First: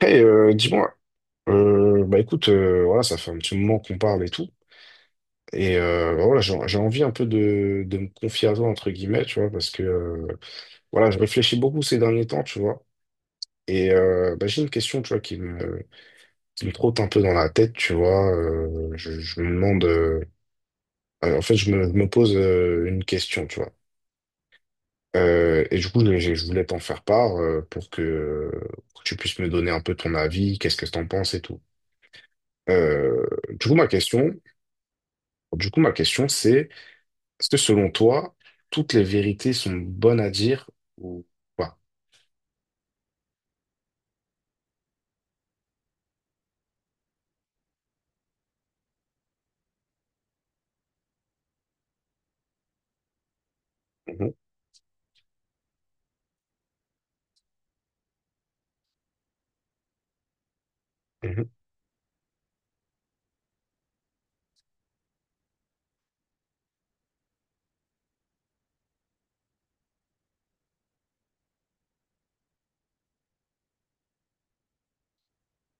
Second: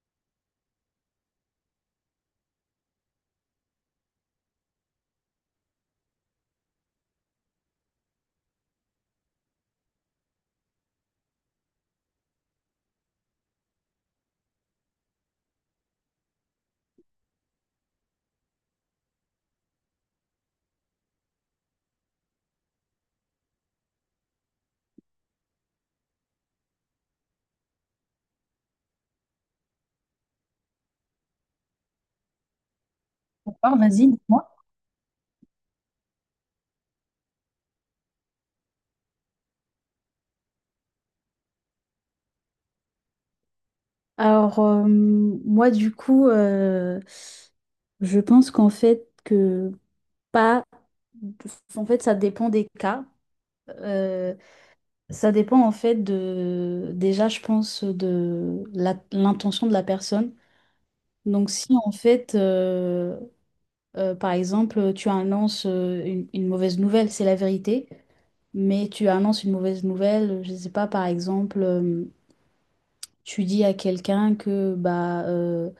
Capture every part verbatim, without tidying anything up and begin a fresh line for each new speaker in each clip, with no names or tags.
Hey, euh, dis-moi, euh, bah écoute, euh, voilà, ça fait un petit moment qu'on parle et tout, et euh, bah voilà, j'ai j'ai envie un peu de, de me confier à toi, entre guillemets, tu vois, parce que, euh, voilà, je réfléchis beaucoup ces derniers temps, tu vois, et euh, bah, j'ai une question, tu vois, qui me, qui me trotte un peu dans la tête, tu vois, euh, je, je me demande, euh, euh, en fait, je me, je me pose euh, une question, tu vois. Euh, et du coup, je, je voulais t'en faire part euh, pour que, pour que tu puisses me donner un peu ton avis, qu'est-ce que t'en penses et tout. Euh, du coup,
D'accord,
ma
vas-y,
question,
dis-moi.
du coup, ma question, c'est, est-ce que selon toi, toutes les vérités sont bonnes à dire ou pas?
Alors, euh, moi, du coup, euh, je pense qu'en fait, que pas. En fait, ça dépend des cas.
Mhm,
Euh, ça dépend, en fait, de. Déjà, je pense, de la- l'intention de la personne.
mhm,
Donc, si, en fait, euh, euh, par exemple, tu annonces euh, une, une mauvaise nouvelle, c'est la vérité, mais tu annonces une mauvaise nouvelle, je ne sais pas, par exemple, euh, tu dis à quelqu'un que, bah. euh,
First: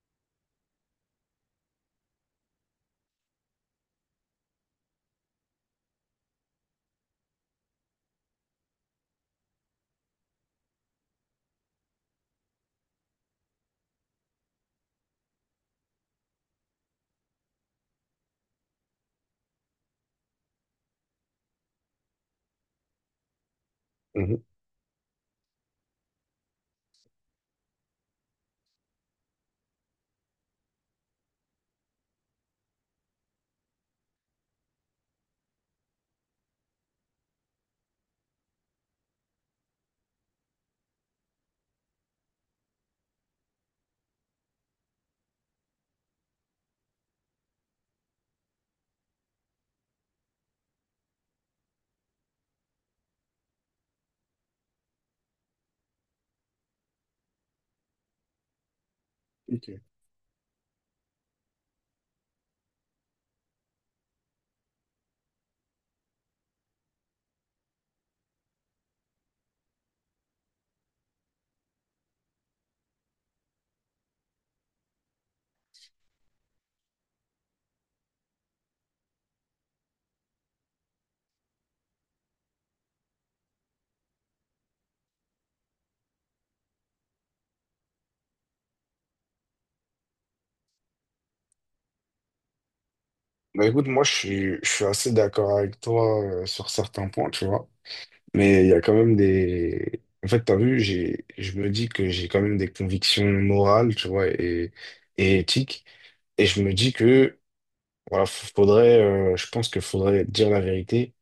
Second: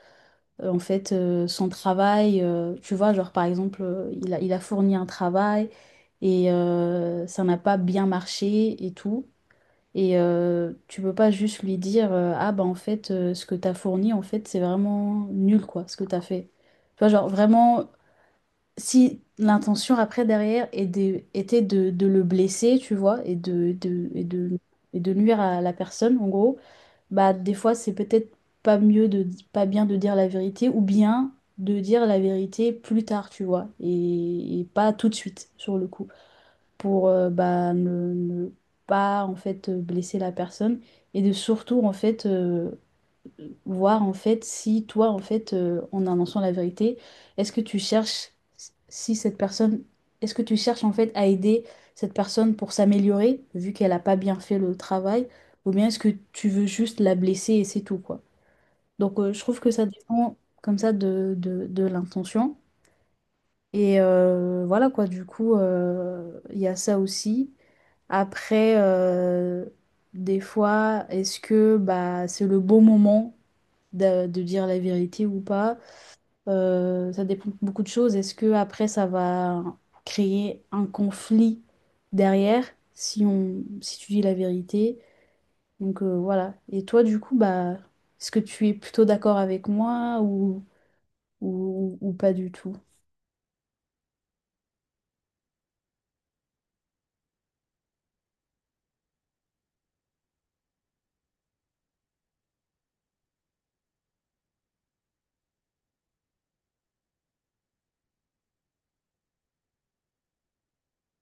euh, en fait, euh, son travail. euh, tu vois, genre, par exemple, euh, il a, il a fourni un travail et euh, ça n'a pas bien marché et tout. Et euh, tu peux pas juste lui dire, euh, ah bah en fait, euh, ce que t'as fourni, en fait, c'est vraiment nul, quoi, ce que t'as fait. Tu vois, genre, vraiment, si l'intention après, derrière, est de- était de, de le blesser, tu vois, et de, de, et
mhm.
de, et de nuire à la personne, en gros bah des fois c'est peut-être pas mieux de pas bien de dire la vérité ou bien de dire la vérité plus tard, tu vois, et, et pas tout de suite sur le coup pour euh, bah ne, ne pas en fait blesser la personne et de surtout en fait euh, voir en fait si toi en fait euh, en annonçant la vérité, est-ce que tu cherches si cette personne est-ce que tu cherches en fait à aider cette personne pour s'améliorer vu qu'elle a pas bien fait le travail ou bien est-ce que tu veux juste la blesser et c'est tout quoi. Donc euh, je trouve que
Ok.
ça dépend comme ça de, de, de l'intention et euh, voilà quoi du coup euh, il y a ça aussi. Après euh, des fois est-ce que bah c'est le bon moment de, de dire la vérité ou pas. Euh, ça dépend de beaucoup de choses. Est-ce que après ça va créer un conflit derrière si on, si tu dis la vérité? Donc euh, voilà. Et toi, du coup, bah, est-ce que tu es plutôt d'accord avec moi ou, ou, ou, pas du tout?
Bah écoute, moi, je suis, je suis assez d'accord avec toi euh, sur certains points, tu vois. Mais il y a quand même des... En fait, t'as vu, j'ai, je me dis que j'ai quand même des convictions morales, tu vois, et, et éthiques. Et je me dis que voilà, f- faudrait, euh, je pense qu'il faudrait dire la vérité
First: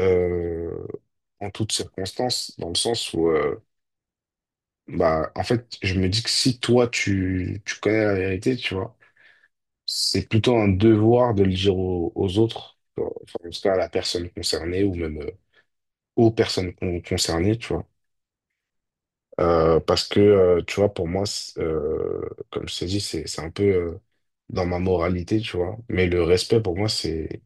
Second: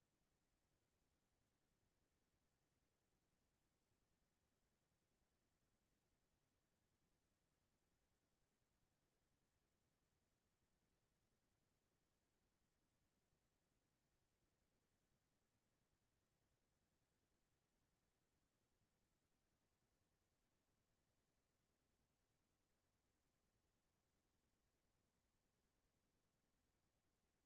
euh, en toutes circonstances, dans le sens où, euh, bah, en fait, je me dis que si toi, tu, tu connais la vérité, tu vois, c'est plutôt un devoir de le dire aux, aux autres, tu vois. Enfin, en tout cas à la personne concernée ou même euh, aux personnes con- concernées, tu vois. Euh, parce que, euh, tu vois, pour moi, c'est, euh, comme je t'ai dit, c'est, c'est un peu euh, dans ma moralité, tu vois. Mais le respect, pour moi, c'est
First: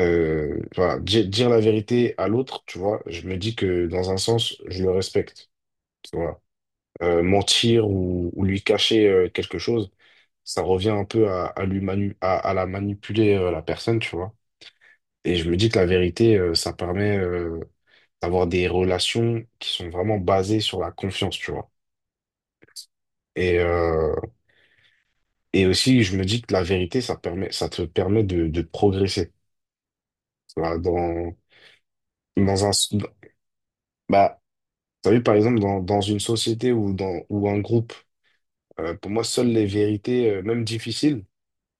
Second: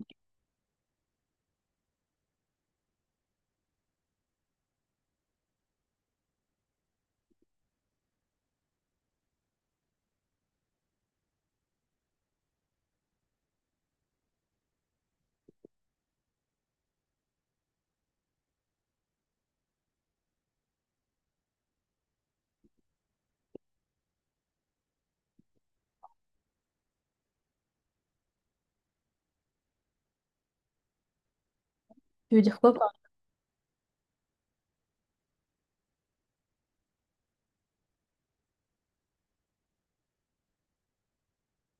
euh, voilà, di- dire, la vérité à l'autre, tu vois, je me dis que dans un sens, je le respecte. Tu vois. Euh, mentir ou, ou lui cacher euh, quelque chose, ça revient un peu à, à lui manu- à, à la manipuler euh, la personne, tu vois. Et je me dis que la vérité, euh, ça permet euh, d'avoir des relations qui sont vraiment basées sur la confiance, tu vois. Et, euh, et aussi, je me dis que la vérité, ça permet, ça te permet de, de progresser. Tu vois, dans,
Tu veux dire
dans un,
quoi
s-
par...
bah, t'as vu, par exemple, dans, dans une société ou dans ou un groupe, euh, pour moi, seules les vérités, euh, même difficiles,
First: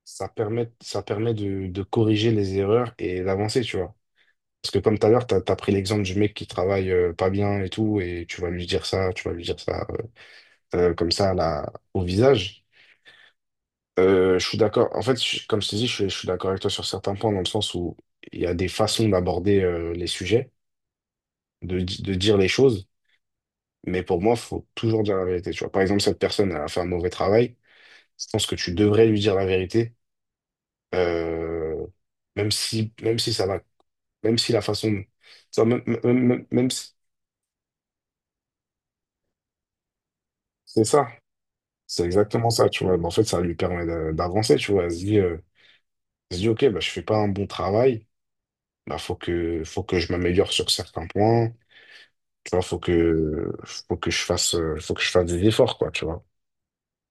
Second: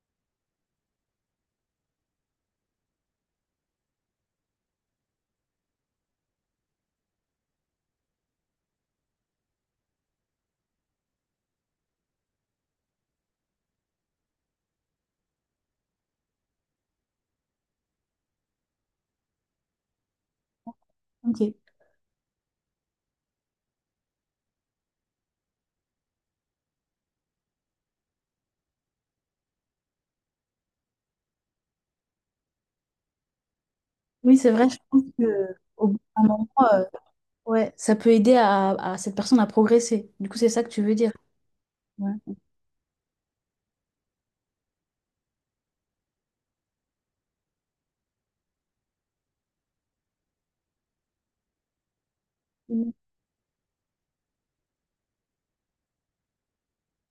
ça permet, ça permet de, de corriger les erreurs et d'avancer, tu vois. Parce que comme tout à l'heure, t'as, t'as pris l'exemple du mec qui travaille euh, pas bien et tout, et tu vas lui dire ça, tu vas lui dire ça euh, euh, comme ça là, au visage. Euh, je suis d'accord. En fait, je- comme je te dis, je, suis- je suis d'accord avec toi sur certains points, dans le sens où il y a des façons d'aborder euh, les sujets,
Ok.
de, di- de dire les choses, mais pour moi, faut toujours dire la vérité, tu vois. Par exemple, cette personne elle a fait un mauvais travail. Je pense que tu devrais lui dire la vérité, euh, même si, même si ça va,
Oui,
même
c'est
si la
vrai, je pense
façon,
que
ça, même,
au bout d'un
même, même-
moment,
même
euh,
si,
ouais, ça peut aider à, à cette personne à progresser. Du coup, c'est ça que tu
c'est
veux
ça,
dire.
c'est exactement ça, tu vois. Mais en fait, ça lui permet d'a- d'avancer, tu vois. Elle se dit, euh, elle se dit, ok, bah, je fais pas un bon travail, bah, faut que, faut que je m'améliore sur certains points, tu vois, faut
Ouais.
que, faut que je fasse, euh, faut que je fasse des efforts, quoi, tu vois.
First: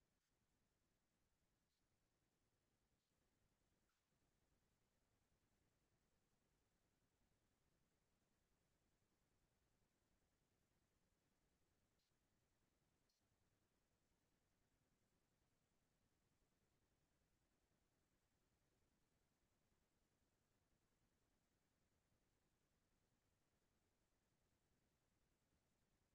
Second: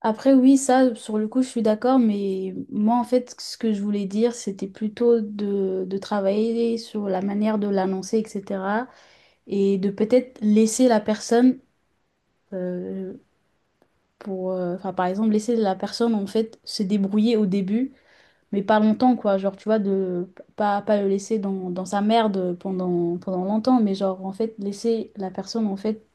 Après, oui, ça, sur le coup, je suis d'accord, mais moi, en fait, ce que je voulais dire, c'était plutôt de, de travailler sur la manière de l'annoncer, et cetera. Et de peut-être laisser la personne, euh, pour, euh, enfin, par exemple, laisser la personne, en fait, se débrouiller au début, mais pas longtemps, quoi. Genre, tu vois, de pas, pas le laisser dans, dans sa merde pendant, pendant longtemps, mais genre, en fait, laisser la personne, en fait,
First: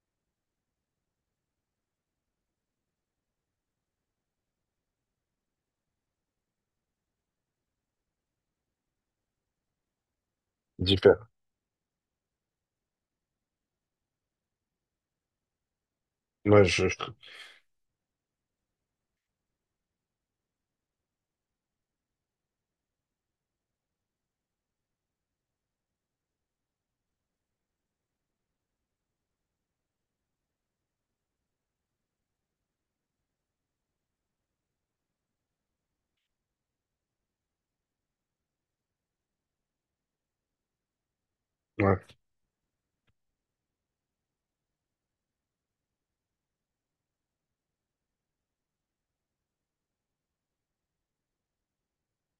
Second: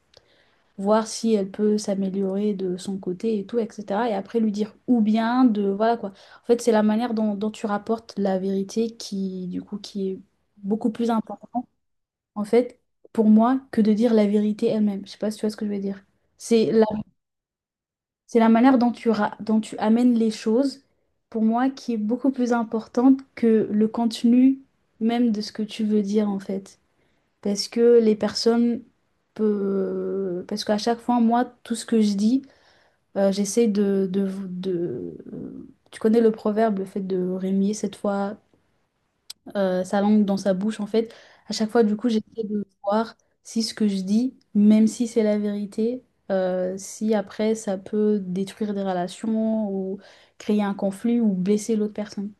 voir si elle peut s'améliorer de son côté et tout, et cetera. Et après lui dire ou bien de, voilà quoi. En fait, c'est la manière dont, dont tu rapportes la vérité qui, du coup, qui est beaucoup plus
Diffé-
important, en fait, pour moi, que de dire la vérité elle-même. Je sais pas si tu vois ce que je veux dire.
Ouais,
C'est la,
je, je-
c'est la manière dont tu, ra- dont tu amènes les choses, pour moi, qui est beaucoup plus importante que le contenu même de ce que tu veux dire, en fait. Parce que les personnes peu- Parce qu'à chaque fois, moi, tout ce que je dis, euh, j'essaie de, de, de- euh, tu connais le proverbe, le fait de remuer cette fois euh, sa langue dans sa bouche, en fait. À chaque fois, du coup,
ouais.
j'essaie de voir si ce que je dis, même si c'est la vérité, euh, si après ça peut détruire des relations ou créer un conflit ou blesser l'autre personne.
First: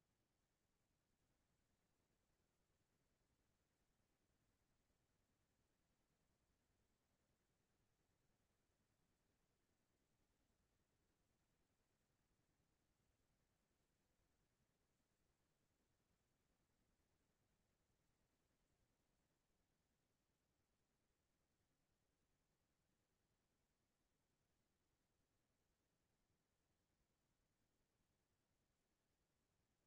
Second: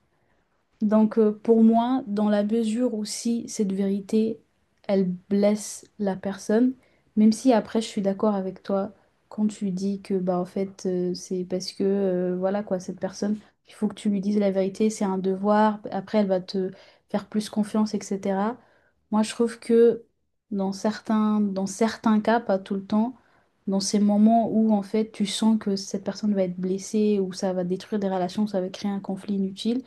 Donc euh, pour moi, dans la mesure où si cette vérité, elle blesse la personne, même si après je suis d'accord avec toi quand tu dis que bah en fait euh, c'est parce que euh, voilà quoi cette personne, il faut que tu lui dises la vérité, c'est un devoir, après elle va te faire plus confiance, et cetera. Moi je trouve que dans certains, dans certains cas, pas tout le temps, dans ces moments où en fait tu sens que cette personne va être blessée ou ça va détruire des relations, ça va créer un conflit inutile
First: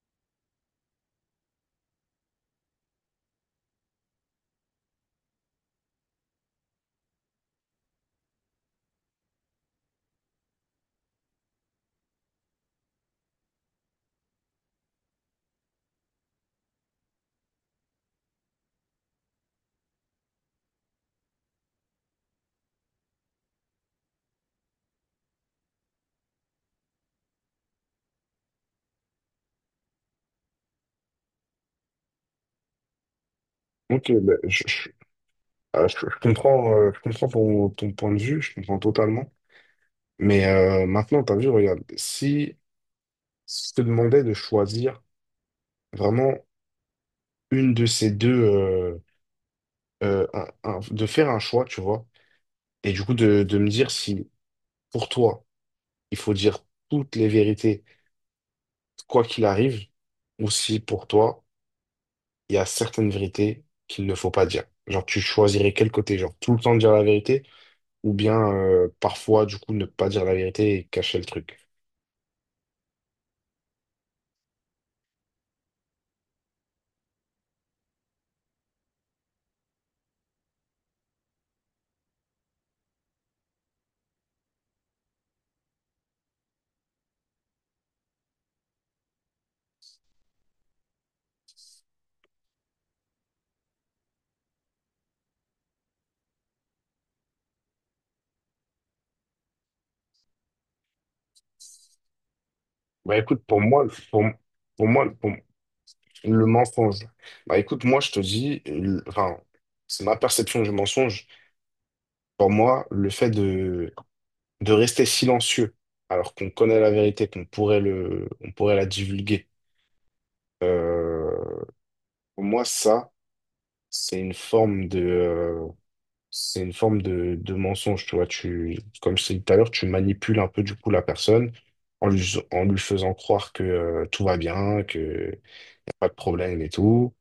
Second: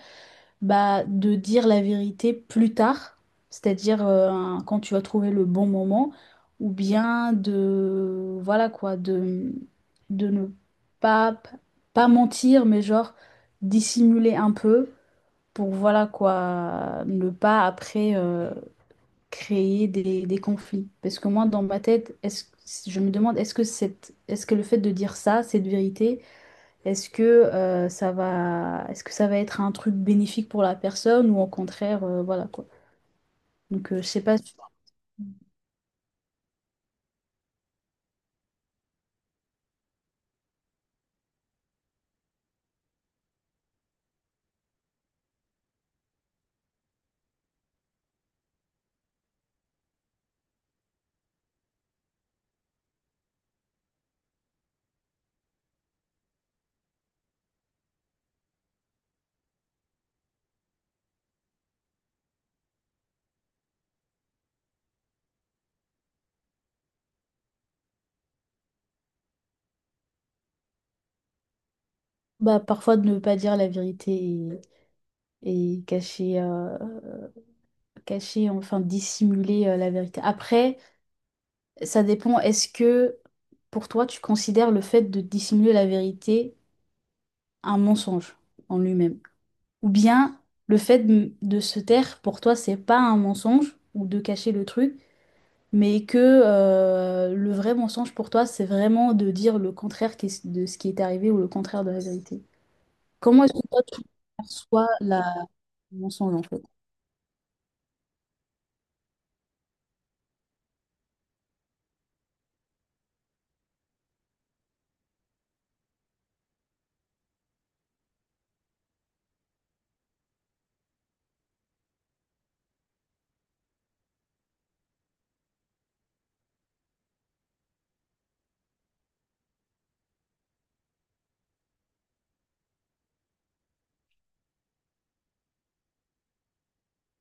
bah, de dire la vérité plus tard, c'est-à-dire euh, quand tu vas trouver le bon moment, ou bien de, voilà quoi, de, de ne pas, pas mentir, mais genre dissimuler un peu pour, voilà quoi, ne pas après euh, créer des, des conflits. Parce que moi, dans ma tête, est-ce, je me demande, est-ce que cette, est-ce que le fait de dire ça, cette vérité, est-ce que, euh, ça va, est-ce que ça va être un truc bénéfique pour la personne ou au contraire, euh, voilà quoi. Donc, euh, je
Ok,
sais
bah,
pas, si,
je, je, ah, je- je comprends, euh, je comprends ton, ton point de vue, je comprends totalement. Mais euh, maintenant, t'as vu, regarde, si je te demandais de choisir vraiment une de ces deux, euh, euh, un- un- de faire un choix, tu vois, et du coup de, de me dire si pour toi, il faut dire toutes les vérités, quoi qu'il arrive, ou si pour toi, il y a certaines vérités qu'il ne faut pas dire. Genre, tu choisirais quel côté, genre tout le temps dire la vérité, ou bien euh, parfois, du coup, ne pas dire la vérité et cacher le truc.
bah, parfois de ne pas dire la vérité et, et cacher, euh, cacher, enfin dissimuler euh, la vérité. Après, ça dépend, est-ce que pour toi, tu considères le fait de dissimuler la vérité un mensonge en lui-même? Ou bien le fait de, de se taire, pour toi, c'est pas un mensonge ou de cacher le truc? Mais que euh, le vrai mensonge pour toi, c'est vraiment de dire le contraire qu'est- de ce qui est arrivé ou le contraire de la vérité.
Bah écoute,
Comment est-ce
pour
que toi,
moi,
tu
pour,
perçois
pour moi,
la...
pour moi,
le mensonge en
le
fait?
mensonge. Bah écoute, moi je te dis, le- enfin, c'est ma perception du mensonge. Pour moi, le fait de, de rester silencieux, alors qu'on connaît la vérité, qu'on pourrait le, on pourrait la divulguer, euh, pour moi, ça, c'est une forme de, euh, c'est une forme de, de mensonge, tu vois. Tu, comme je t'ai dit tout à l'heure, tu manipules un peu du coup la personne en lui, en lui faisant croire que euh, tout va bien, que y a pas de problème et tout.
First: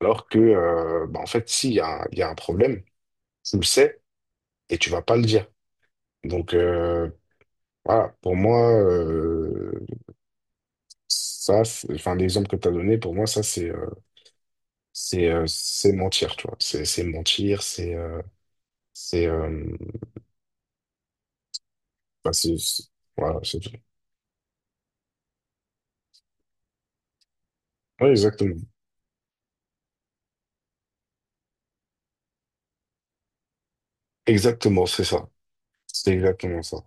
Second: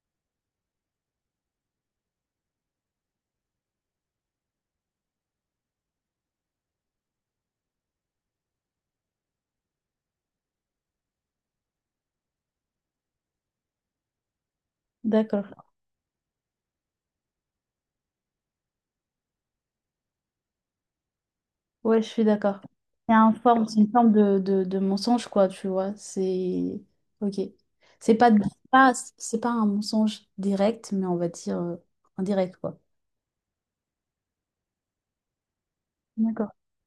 Alors que, euh, bah, en fait, s'il y a, un- il y a un problème, tu le sais et tu vas pas le dire. Donc euh, voilà, pour moi, euh, ça, c'est- enfin l'exemple que tu as donné, pour moi, ça c'est euh, c'est euh,
D'accord,
c'est mentir, tu vois. C'est c'est mentir, c'est euh, c'est euh,
ouais, je suis
bah, c'est-
d'accord.
c'est-
C'est un
voilà, c'est
forme,
tout.
c'est une forme de, de, de mensonge, quoi, tu vois. C'est. Ok.
Oui,
C'est pas,
exactement.
c'est pas, c'est pas un mensonge direct, mais on va dire euh, indirect, quoi.
Exactement, c'est ça. C'est
D'accord.
exactement ça.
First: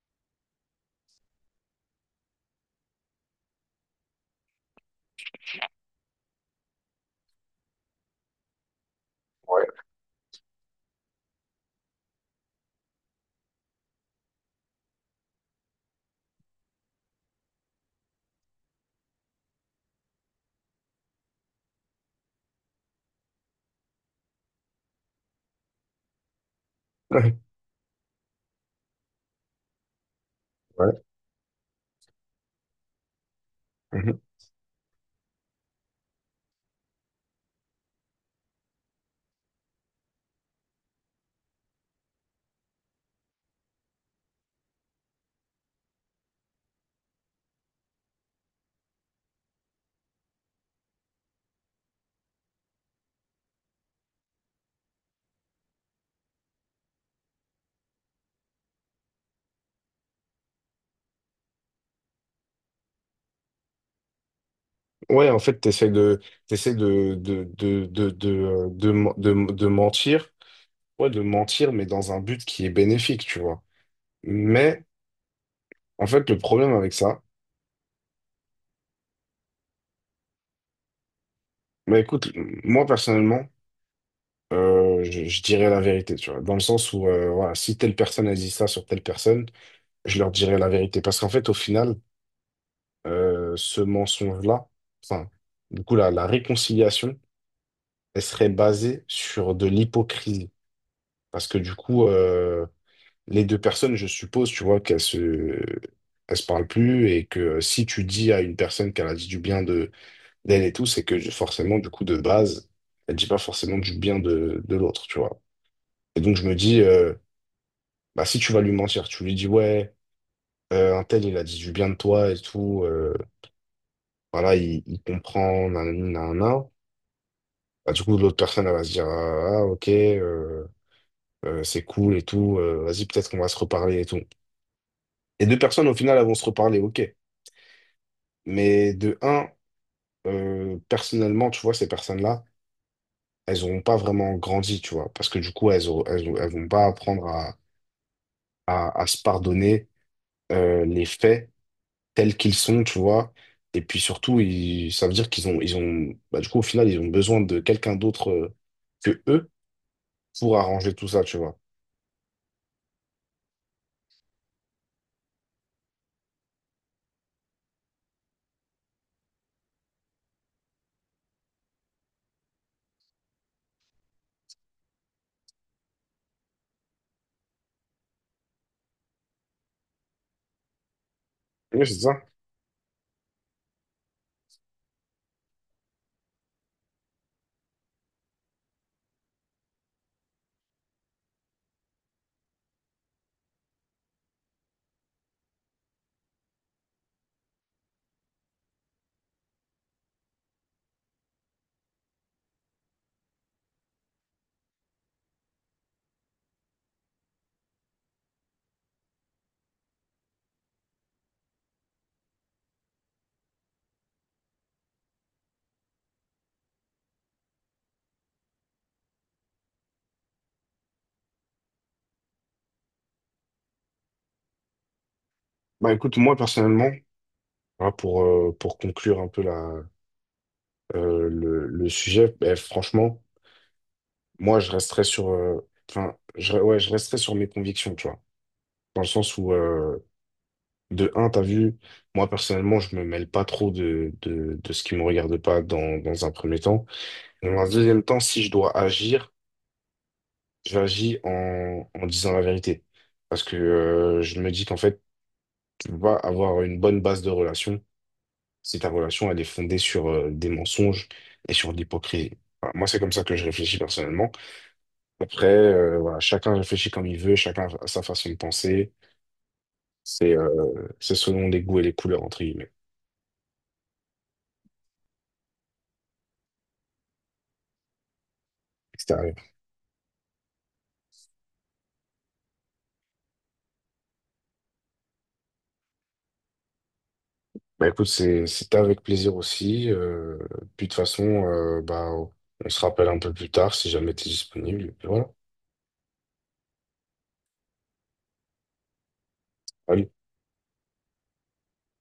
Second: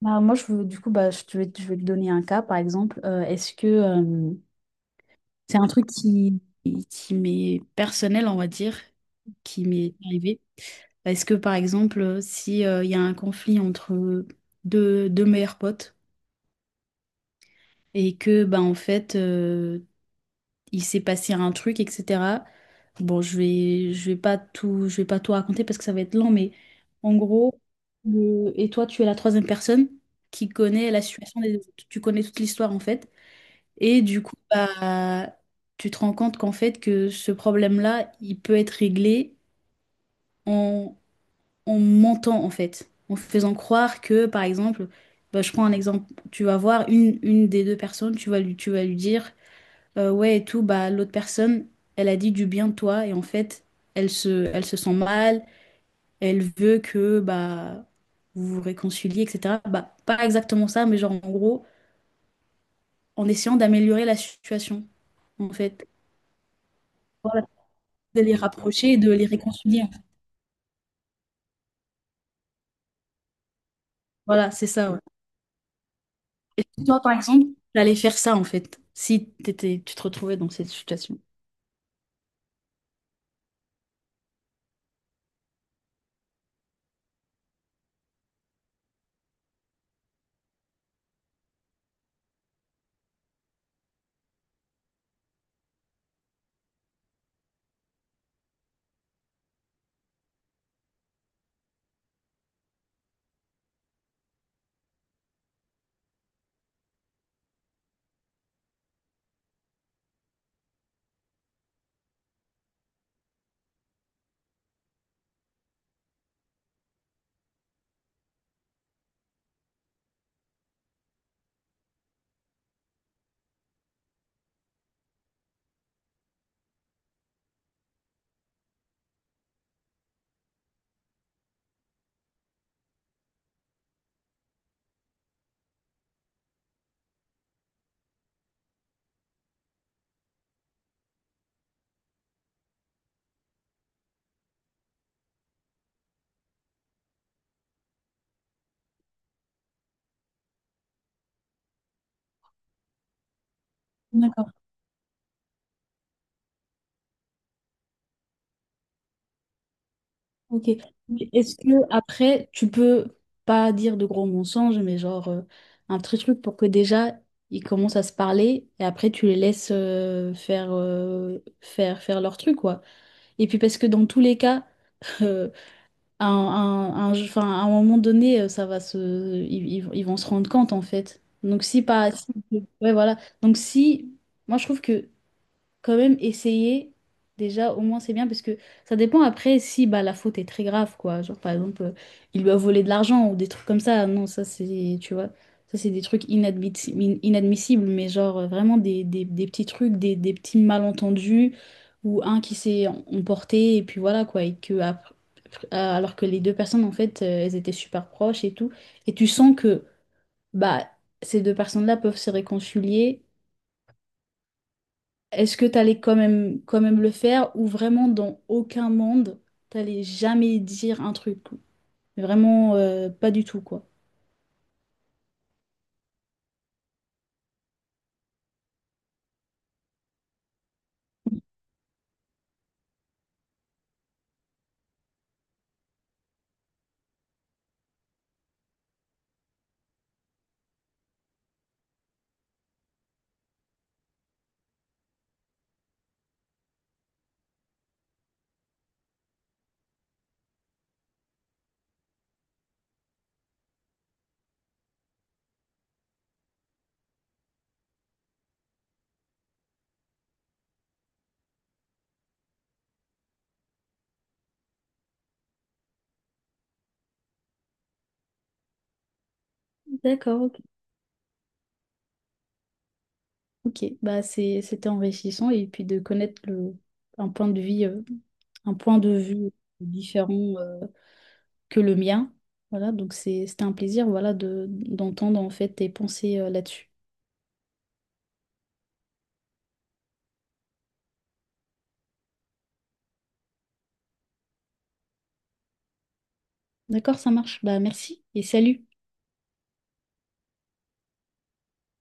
Bah, moi, je veux, du coup, bah, je te vais, je vais te donner un cas, par exemple. Euh, est-ce que euh, C'est un truc qui, qui m'est personnel, on va dire, qui
Ouais.
m'est arrivé. Parce que, par exemple, si euh, il y a un conflit entre deux, deux meilleurs potes et que, ben, en fait, euh, il s'est passé un truc, et cetera. Bon, je vais, je vais pas tout, je vais pas tout raconter parce que ça va être long, mais en gros, le- et toi, tu es la troisième personne qui connaît la
Ouais.
situation des autres. Tu connais toute l'histoire, en fait. Et
Mhm.
du coup, bah, tu te rends compte qu'en fait, que ce problème-là, il peut être réglé en, en mentant, en fait. En faisant croire que, par exemple, bah, je prends un exemple, tu vas voir une, une des deux personnes, tu vas lui, tu vas lui dire, euh, ouais, et tout, bah, l'autre personne, elle a dit du bien de toi, et en fait, elle se, elle se sent mal, elle veut que, bah, vous vous réconciliez, et cetera. Bah, pas exactement ça, mais genre, en gros, en essayant d'améliorer la situation,
Ouais, en
en
fait,
fait.
t'essaies de, t'essaies de,
Voilà.
de, de, de,
De
de,
les
euh, de,
rapprocher et de
men-
les
de, de
réconcilier.
mentir, ouais, de mentir, mais dans un but qui est bénéfique, tu vois.
Voilà, c'est
Mais
ça. Ouais.
en fait, le
Et
problème avec
toi, par
ça,
exemple, t'allais faire ça en fait, si t'étais, tu te retrouvais dans cette situation.
mais écoute, moi personnellement, euh, je, je dirais la vérité, tu vois, dans le sens où, euh, voilà, si telle personne a dit ça sur telle personne, je leur dirais la vérité. Parce qu'en fait, au final, euh, ce mensonge-là, enfin, du coup, la, la réconciliation, elle serait basée sur de l'hypocrisie. Parce que du coup, euh, les deux personnes, je suppose, tu vois, qu'elles se, elles se parlent plus et que si tu dis à une personne qu'elle a dit du bien d'elle et tout, c'est que j'ai forcément, du coup, de base, elle dit pas forcément du bien de, de l'autre, tu vois. Et donc, je me dis, euh, bah, si tu vas lui mentir, tu lui dis, ouais, euh, un tel, il a dit du bien de toi et tout, euh, voilà, il, il comprend, nanani, nanana. Bah, du coup, l'autre personne, elle va se dire, ah, ah, ok, euh, euh, c'est cool et tout, euh, vas-y, peut-être qu'on va se reparler et tout. Et deux personnes, au final, elles vont se reparler, ok. Mais de un, euh, personnellement, tu vois, ces personnes-là, elles n'auront pas vraiment grandi, tu vois, parce que du coup, elles, auront- elles, auront- elles vont pas apprendre à, à, à se pardonner euh, les faits tels qu'ils sont, tu vois. Et puis surtout,
D'accord,
ils, ça veut dire qu'ils ont, ils ont, bah, du coup, au final, ils ont besoin de quelqu'un d'autre euh, que eux pour
ok.
arranger tout ça,
Mais
tu
Est-ce
vois.
que après, tu peux pas dire de gros mensonges, mais genre euh, un petit truc pour que déjà ils commencent à se parler et après tu les laisses euh, faire, euh, faire, faire leur truc, quoi. Et puis parce que dans tous les cas, à un, un- un enfin, à un moment donné, euh, ça va se, ils, ils vont ils vont se rendre compte en fait. Donc si
Oui, c'est
pas,
ça.
si- Ouais, voilà. Donc si, moi je trouve que quand même essayer. Déjà, au moins, c'est bien parce que ça dépend après si bah, la faute est très grave, quoi. Genre, par exemple, euh, il lui a volé de l'argent ou des trucs comme ça. Non, ça, c'est, tu vois, ça, c'est des trucs inadmissi- in- inadmissibles, mais genre, euh, vraiment des, des- des petits trucs, des, des petits malentendus ou un qui s'est em- emporté et puis voilà, quoi. Et que, ap- euh, alors que les deux personnes, en fait, euh, elles étaient super proches et tout. Et tu sens que, bah, ces deux personnes-là peuvent se réconcilier. Est-ce que t'allais quand même, quand même le faire ou vraiment dans aucun monde, t'allais jamais dire un truc? Vraiment, euh, pas du tout, quoi.
Bah écoute, moi personnellement, voilà, pour, euh, pour conclure un peu la, euh, le, le sujet, bah, franchement, moi je resterais sur, euh, enfin, je, ouais, je resterais sur mes convictions, tu vois. Dans le sens où, euh, de un, t'as vu, moi personnellement, je me mêle pas trop de, de, de ce qui me regarde pas dans, dans un premier temps. Dans un deuxième temps, si je dois agir, j'agis en, en disant la vérité. Parce que euh, je me dis qu'en fait, tu vas avoir une bonne base de relation si ta relation, elle est fondée sur euh, des mensonges et sur de l'hypocrisie. Voilà, moi, c'est comme ça que je réfléchis personnellement. Après, euh, voilà, chacun réfléchit comme il veut, chacun a sa façon de penser. C'est
D'accord, ok.
euh, c'est selon les goûts et les couleurs, entre guillemets.
Ok, bah, c'est, c'était enrichissant et puis de connaître le, un point de vue, euh, un point de vue différent, euh, que le mien. Voilà, donc c'est, c'était un plaisir, voilà, de, d'entendre en fait tes pensées, euh, là-dessus.
Bah écoute, c'est- c'était avec plaisir aussi. euh, puis de toute façon, euh, bah, on se rappelle un peu plus tard si jamais tu es disponible. Et puis voilà.
D'accord, ça marche. Bah, merci et salut.
Allez.